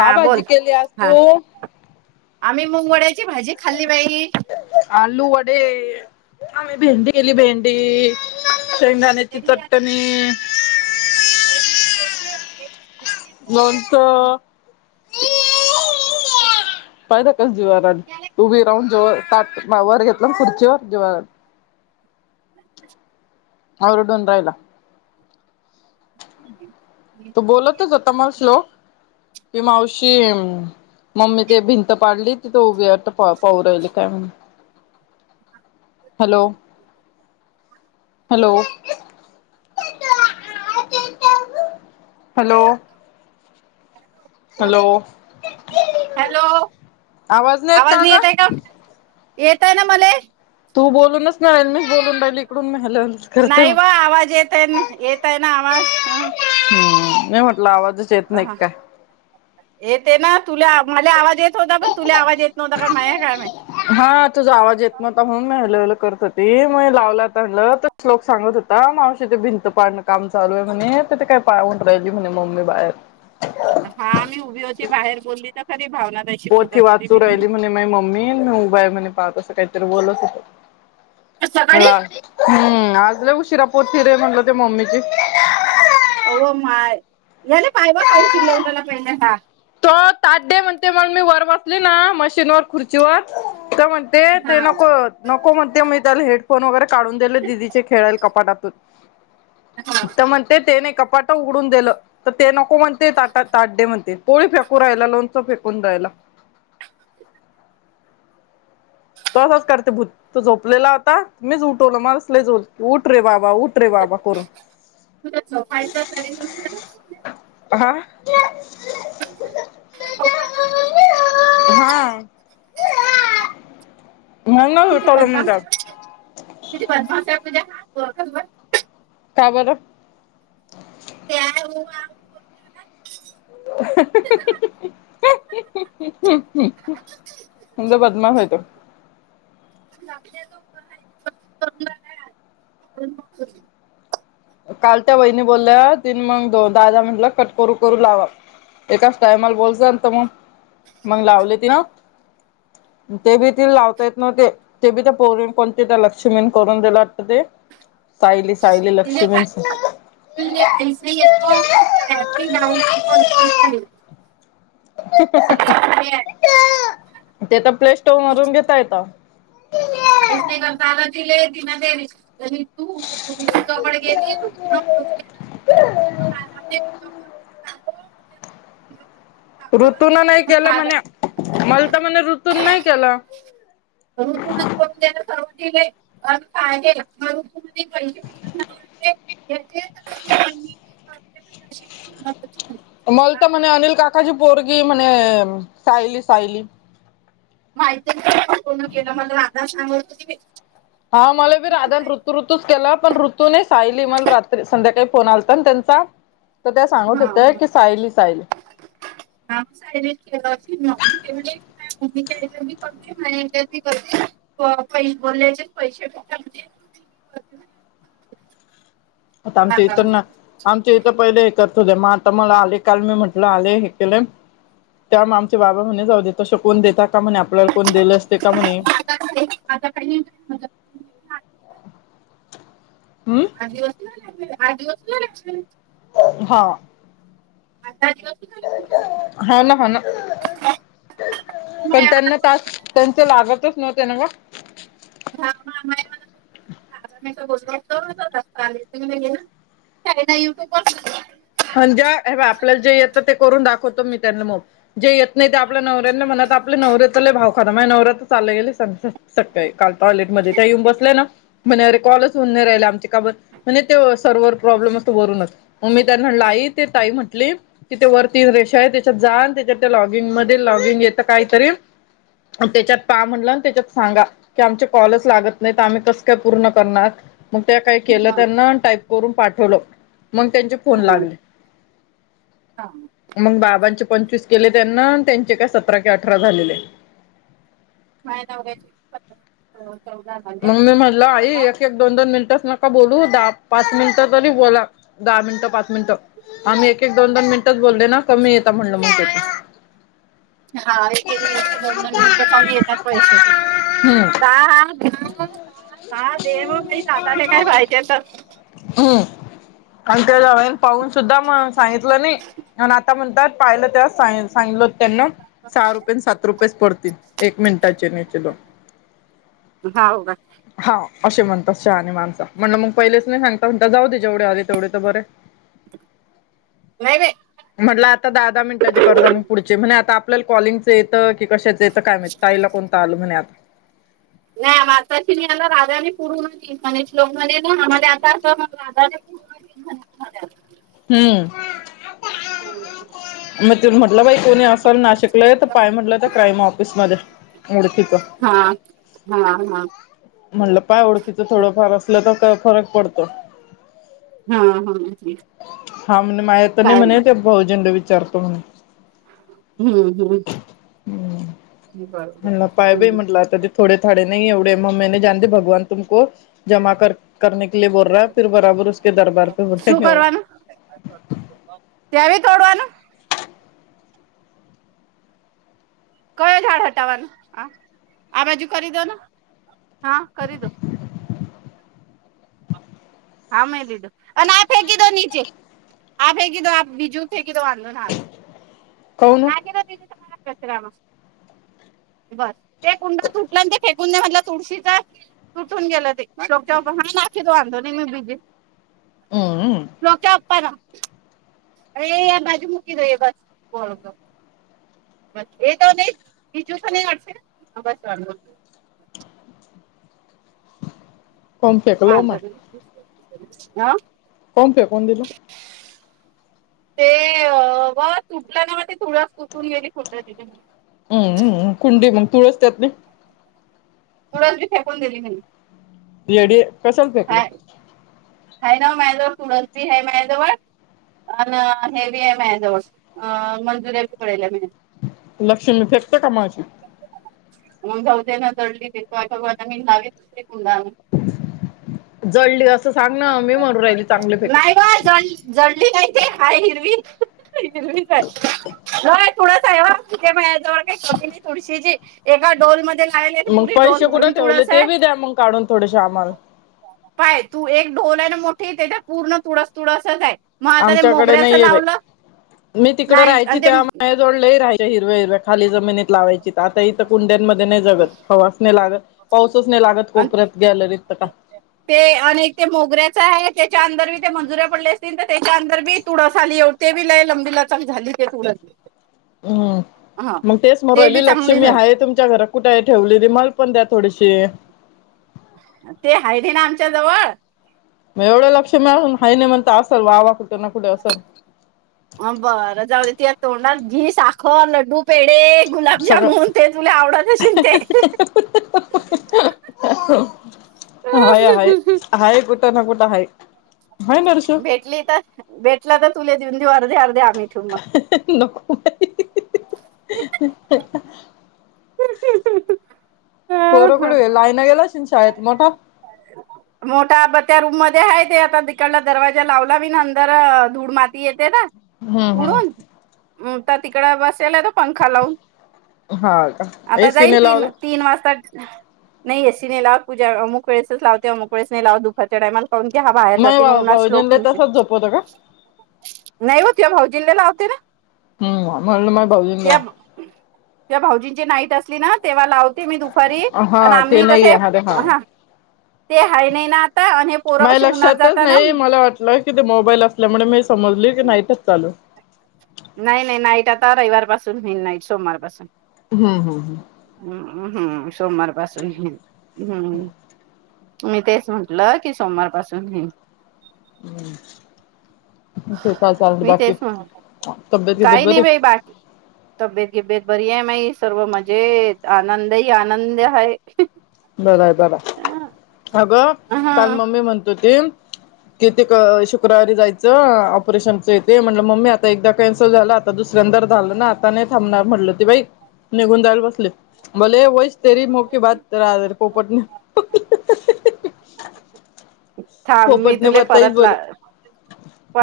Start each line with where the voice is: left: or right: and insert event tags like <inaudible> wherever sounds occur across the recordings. right: हा
left: भाजी
right: बोल
left: केली आज
right: हा
left: तू?
right: आम्ही मुंगवड्याची भाजी खाल्ली पाहि
left: आलू वडे आम्ही भेंडी केली भेंडी शेंगदाण्याची चटणी
right: एनी कती
left: ननंत पाहि न कास जीवाराण उभी राहून जेवर ताट मा ववर घेतलं खुर्चीवर जीवारा अरुडोून रायईला
right: ह्
left: तो बोलतच होता मावस लोक कि मावशी मम् ममी ते भिंत पाडली तिथ उभे वाट पाऊ राहिले काय म्हण hello hello hello hello.
right: Hello आवाज नि येत आहे का येत आहे ना मला
left: तू बोलूनच नाही मी बोलून राहिली इकडून म्या
right: नाही वा आवाज येतय ना येतय ना आवाज ह
left: हम्म म म्हटला आवाज
right: अ हां येते ना तुला मला आवाज येत होता पण तुला आवाज येत नव्हता का माझ कायम
left: हा तुझा आवाज येत मता म्हणून म हलल करत होती मग लावला आण लोक सांगत होता मावशी ते भिंत पाडणं काम चालू आहे म्हणे तिे काय पावट राहिली म्हणे मम्मी बाहेर
right: हा मी उभी होती बाहेर बोलली तर खरी भावना त
left: पथी वाचू राहिली म्हणे माय मम्मी मी उभा आहे म्हणे पाहस काहीतरी बोलत होत
right: सकाळी
left: मला हम्म आज लई उशिरा पोथी रे म्हणल तुज्या मम्मीची
right: हो माय याने पाय ब खऊन शिरलवनाला पहिल्या हा <unintelligible>
left: तो ताड्डे म्हणते मग मी वर वाचली ना मशीनवरर खुर्चीवर तर म्हण ते
right: हा
left: ते नको नको म्हणते मि त्याला हेडफोन वगैरे काढून दिले दिदीचे खेळाल कपाटातून
right: हा
left: तर म्हणते तेने कपाट उघडून दिलं तर ते नको म्हणते त ताट डे म्हते पोळी फेकू रायला, लोणचं फेकून राहायला तो असाच करते भूत तो झोपलेला होता मीच उठवला मलाच <inaudible> उठरे बाबा उठरे बाबा करून
right: तुला झोपायचं तरी तुला
left: हा.
right: <inaudible>
left: हा
right: <inaudible>
left: म्हणूनच उठवलं मी त्याला
right: <inaudible>
left: का बरं?
right: <inaudible>
left: <inaudible> <inaudible> <inaudible>
right: <inaudible>
left: काल त्या वहिणी बोलल्या, तीन मग दादा म्हटलं कट करू करू लावा. एकाच टायमाला बोलच तर मग, मग लावली ती ना ते बी त लावतायेत नवते. ते बी तर पण <unintelligible> कोणती त्या लक्ष्मीण करून दिलं वाटतं ते सायली सायली लक्ष्मी शिभन सर <unintelligible> <inaudible> ते तर प्ले स्टोर मधुन घेता येत.
right: काहीच नाही करता आलं तिले तिला ते विचार <inaudible> <inaudible>
left: ऋतून नाही केलं म्हणे, मल तर म्हणे ऋतून नाही केलं.
right: ऋतन <inaudible>
left: मल तर म्हणे अनिल काकाजी पोरगी म्हणे सायली सायली.
right: माहिती पूर्ण केलं मला <unintelligible> सांगत
left: हा मला बी राध नी ऋतूच केला पण ऋतूननेे सायली मला रात्री संध्याकाळी फोन आलता आणि त्यांचा तर त्या सांगत होत्या की सायली सायली
right: <inaudible> <inaudible> पै बोलल्याचे पैशे <inaudible>
left: आता आमच्या इथं ना. आमच्या इथं पहिले हे करत होते, मग आता मला आले काल मी म्हट आले हे केलं. त्यामुळे आमचे बाबा म्हणे जाऊ दे तसं कोण देताात का म्हणे आपल्याला कोण दिल असते का म्हणे.
right: <inaudible>
left: हम!
right: आट दिवस होऊ <inaudible>
left: हा!
right: आता दिवस
left: हो ना, हो ना पण त्यांना टास्क त्यांच लागतच नव्हते ना मग
right: ह <unintelligible> मला <inaudible> <unintelligible> <unintelligible>
left: <inaudible> ह आपल्याला जे येतं ते करून दाखवतो मी त्यांना मग. जे येत नाही ते आपल्या नवऱ्याना म्हणत आपले नवरऱ्यातले भाव खा म्हजे नवर्यात्र चालले गेले स. सकाळी काल टॉयलेटमध्ये त्या येऊन बसलेय ना. म्हणे अरे कॉलच होऊन नाही राहिला आमचे का बरं म्हणजे ते सर्व्हर प्रॉब्लेम अस भरूनच मग मी. त्यांना लाई ते ताई म्हटली. तिथ वरती रेषा आहे त्याच्यात जा न त्याच्यात त्या लॉगिंग मध्ये लॉगिंग येतं काहीतरी त्याच्यात पा म्हणला आणि त्याच्यात सांगा की आमचे कॉलच लागत नाही तर आम्ही कसं काय पूर्ण करणार मग त्या काही केलं त्यांना टाईप करून पाठवलं मग त्यांची कोण लागले मग बाबांचे पंचवीस केले त्यांना त्यांचे काय सतरा कि अठरा झालेले
right: नवऱ्याचे एक पंधरा हो चौदा
left: म्हणून मी म्हटलं आई एके क द दोन मिनट च नका बोलू दाह पाच मिनिट तरी बोला दहा मिनट पाच मिनिटं आम्ही एक एक दोन दोन मिनिटच बोलले ना कमी येत म्हणल मग
right: हा एक एक मिनिटे दोन दोन मिनिटे कमी येतात पैसे
left: हम्म.
right: का हा ह देव बाई साताले काय पाहिती तर
left: हम्म आणि त्याजवळ पाहून सुद्धा म सांगितलं नाही म्ह आता म्हणतात पाहिलं त्या सांगलं होत त्यांना. सहा रुपये सात रुपयेच पडतील एक मिनिटाचे <inaudible>
right: हाव का
left: हा असे म्हणतात शहानी माणसं म्हण मग पहिलेच नाही सांगं म्हणता जाऊ दे जेवढे आले तेवढे तर बरे
right: नाही
left: म्हटलं आता दहा दहा मिनटाचे कर्जा मग पुढचे म्हण आता आपल्याला कॉलिंगच येतं की कशाच येतं काय माहित ताईला कोणता आलो म्हणे आता
right: नाही मासा शला राजाने पुढून णे श्लक म्हणे ना आम्हाला आता अस म
left: हम्म
right: हम्
left: म तु म्हटला भाई कोणी सर नाशिकला आहे तर पाय म्हटलं तर क्राईम ऑफिसमध्ये ध्येढ तथ
right: हा हा हा
left: म्हणलं पाय ओळखकीच थोडं फार असलं तर फरक पडतो
right: हा हा ह
left: हा म्हण माया त नाही म्हणे ते भाऊजी ना विचारतो म्हणे
right: हम्म हम्म बरोबर
left: हला पाय बाई
right: हम्म
left: म्हटलं आता थोडे थोडे नाही एवढे मम्मीे जाणते भगवान तुमको जमा कर करने के बोल रहा फि बरोबरे दरबार पे बोल
right: त्यावी तोडवान कय झााड हटावान ह आ बाजू कर द ना हा कर दो हां म लो आणि आप फे क दो नीचेे आप फे क दो आप बिजू ठे क तो वाांधलो ना र
left: काऊन
right: ना कि बर ते कुंडटल्या पु्य म्हधलं तुळशीच तुटून गेलं ते शोक हा ना तो आांधली मी बिजी
left: हम्म
right: लोक्या आपला अरे आ बाजू मुक देऊे बस को बस ए त नाही बिजूस नाही वाट बस वा
left: कोम
right: हां
left: फेकलो मा
right: ब हा
left: कोण पि कोण दिला
right: <unintelligible> ते ब तुटलं ना म ती तथुळस तटून गेली खुट तिथ
left: हम्म कुंडी मग तुळसतत नाही
right: मुडंी फेकून दिली म्हणली
left: डी कशाला फेकलं
right: है ना मॅजवळ सुरस बी है मॅजवळ अ हे बी आहे मा जवळ मंजुर्याी पल्या आहे म
left: लक्ष्मी फेकतट माझ
right: मग गौद्यान दळली तेवायगवाता मी लावे दुसरी कुंडान
left: जळली असं सांग ना मी म्हणून राहिली चांगली फेक
right: नाही ग जड जडली नाहीती हाय हिरवी हिरवी काय थोड आहे या जवळ काही कमी आहे तुळशीची एका डोलमध्येध्ये लाले
left: मग
right: पुरी डोल
left: पैसे कुठे
right: भरून
left: ठेवले
right: तुडस
left: ते
right: आहे
left: बी द्या मग काढून थोडेसे आम्हाला
right: पाय तू एक ढोल आहे ना मोठीे तेच्या पूर्ण तुडस तथडसच आहे मग आता ते
left: आमच्याकडे
right: मोगऱ्याचं
left: नाही आहे बा
right: लावलं
left: मी तिकड
right: नाही
left: राहायची
right: आणि ते
left: तेव्हा मा जोड राहाय हिरव्या हिर्या खाली जमिनीत लावायची तर आता इथं कुंड्यांमध्ये नाही जगत हवाच नाही लागत पाऊसच नाही लागत
right: अन
left: कोपऱ्यात गॅलरीत तर का
right: ते अनेक ते मोगऱ्याच आहे त्याच्या अंदर बी ते मंजुरे पडले असतील तर त्याच्या अंदर बी तुडसाली एव ते वि लाय लंबीला चलक झाली ते त उर
left: हम् मग तेच
right: ते
left: मोरली
right: बी चांगली
left: लक्ष्मी
right: झाली
left: आहे तुमच्या घरा कुठही ठेवले त मल पण द्या थोडीशी
right: ते हाड आहे ना आमच्या जवळ
left: मग एवढं लक्ष मिळाून हा नाही म्हणत असल वा वा कुठे ना कुठे असेल
right: अ बरं जाऊ देेति या तोंडाात घी साखर लड्डू पेडे गुलाबजामन
left: सगळं
right: ते तुला आवडतशल ते
left: हय आहेय आहेाय गुठ नाकुठ आहेाय
right: भेटली तर भेटला तर तुला देऊन देऊ अर्धे अर्धे आ् मिठू मग
left: नको
right: मग
left: ह तो
right: हं
left: रकड लायन गेला शिन शाळेत मोठा
right: अ मोठा ब त्या रूम मध्ये आहे ते आता तिकडला दरवाजा लावला मी ना अंदर धूड माती येते ना
left: हम्म हम्म
right: उडूनता तिकड बसायला आहे तो पंखा लावून
left: हा का
right: आता
left: एसी
right: जाईन
left: ने
right: तीन
left: लावला
right: तीन वाजता नाही लाव पूज्या अमुक वेळेस लावते अममुक वळेसने लाव दुपारच्या टायमाला ून की हा बाहेर
left: नाही
right: जाते
left: बा
right: उन्हा श्लोक
left: भाऊजींला
right: दिवसे
left: तसच झोपवत का
right: नाही होतवा भाऊ जि्याला आवते ना
left: हम् आ म्हलं मा भाऊजन का
right: ज्हा भाऊजींची नाईट असली ना तेव्हा लावते मी दुपारी आणि
left: हा ते
right: आम्ही
left: नाही
right: कसे
left: आहे हा रे हा
right: हा ते हय नाही ना आता आणि पोरं
left: माझ
right: कशी उन्हात
left: लक्षातच
right: जाता ना
left: नाही मला वाटलं कि ते मोबाईल असल्यामुळे मी समजली की नाहीटच चालू
right: नाही नाही नाईट आता रविवार पासून होईल नाईट सोमवार पाासून
left: हम्म हम् हम्
right: हम्मम्म हम्म सोमवार पासून हम्म मी तेच म्हटलं की सोमवारपासून येईन
left: हम्म ते ल
right: मी
left: बाकी
right: तेच म्हण
left: तब्येत बिब्येत
right: काही नाही
left: बरी
right: बाई बाकी तब्येत गिब्येत बरी आहे माई सर्व मजेत आनंद ह आनंद हा
left: बरंय बर अगं काल मम्मी म्हणतो त
right: ह
left: किती शुक्रवारी जायचं ऑपरेशनचं इथे म्हट मम्मी आता एकदा कॅन्सल झाला आता दुसऱ्यांदर झालं ना आता नाही थांबणार म्हटलं ते बाई निघून जायला बसले बलाले वईच तेरी मोक बाात तररा पोपटने
right: थांब मी
left: पोपटने
right: तुले
left: बताईच
right: परत ला
left: बोले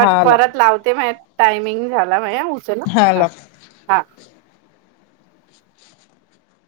left: हा ला
right: लावते म्ह टायमिंग झाला मा उचला हा हा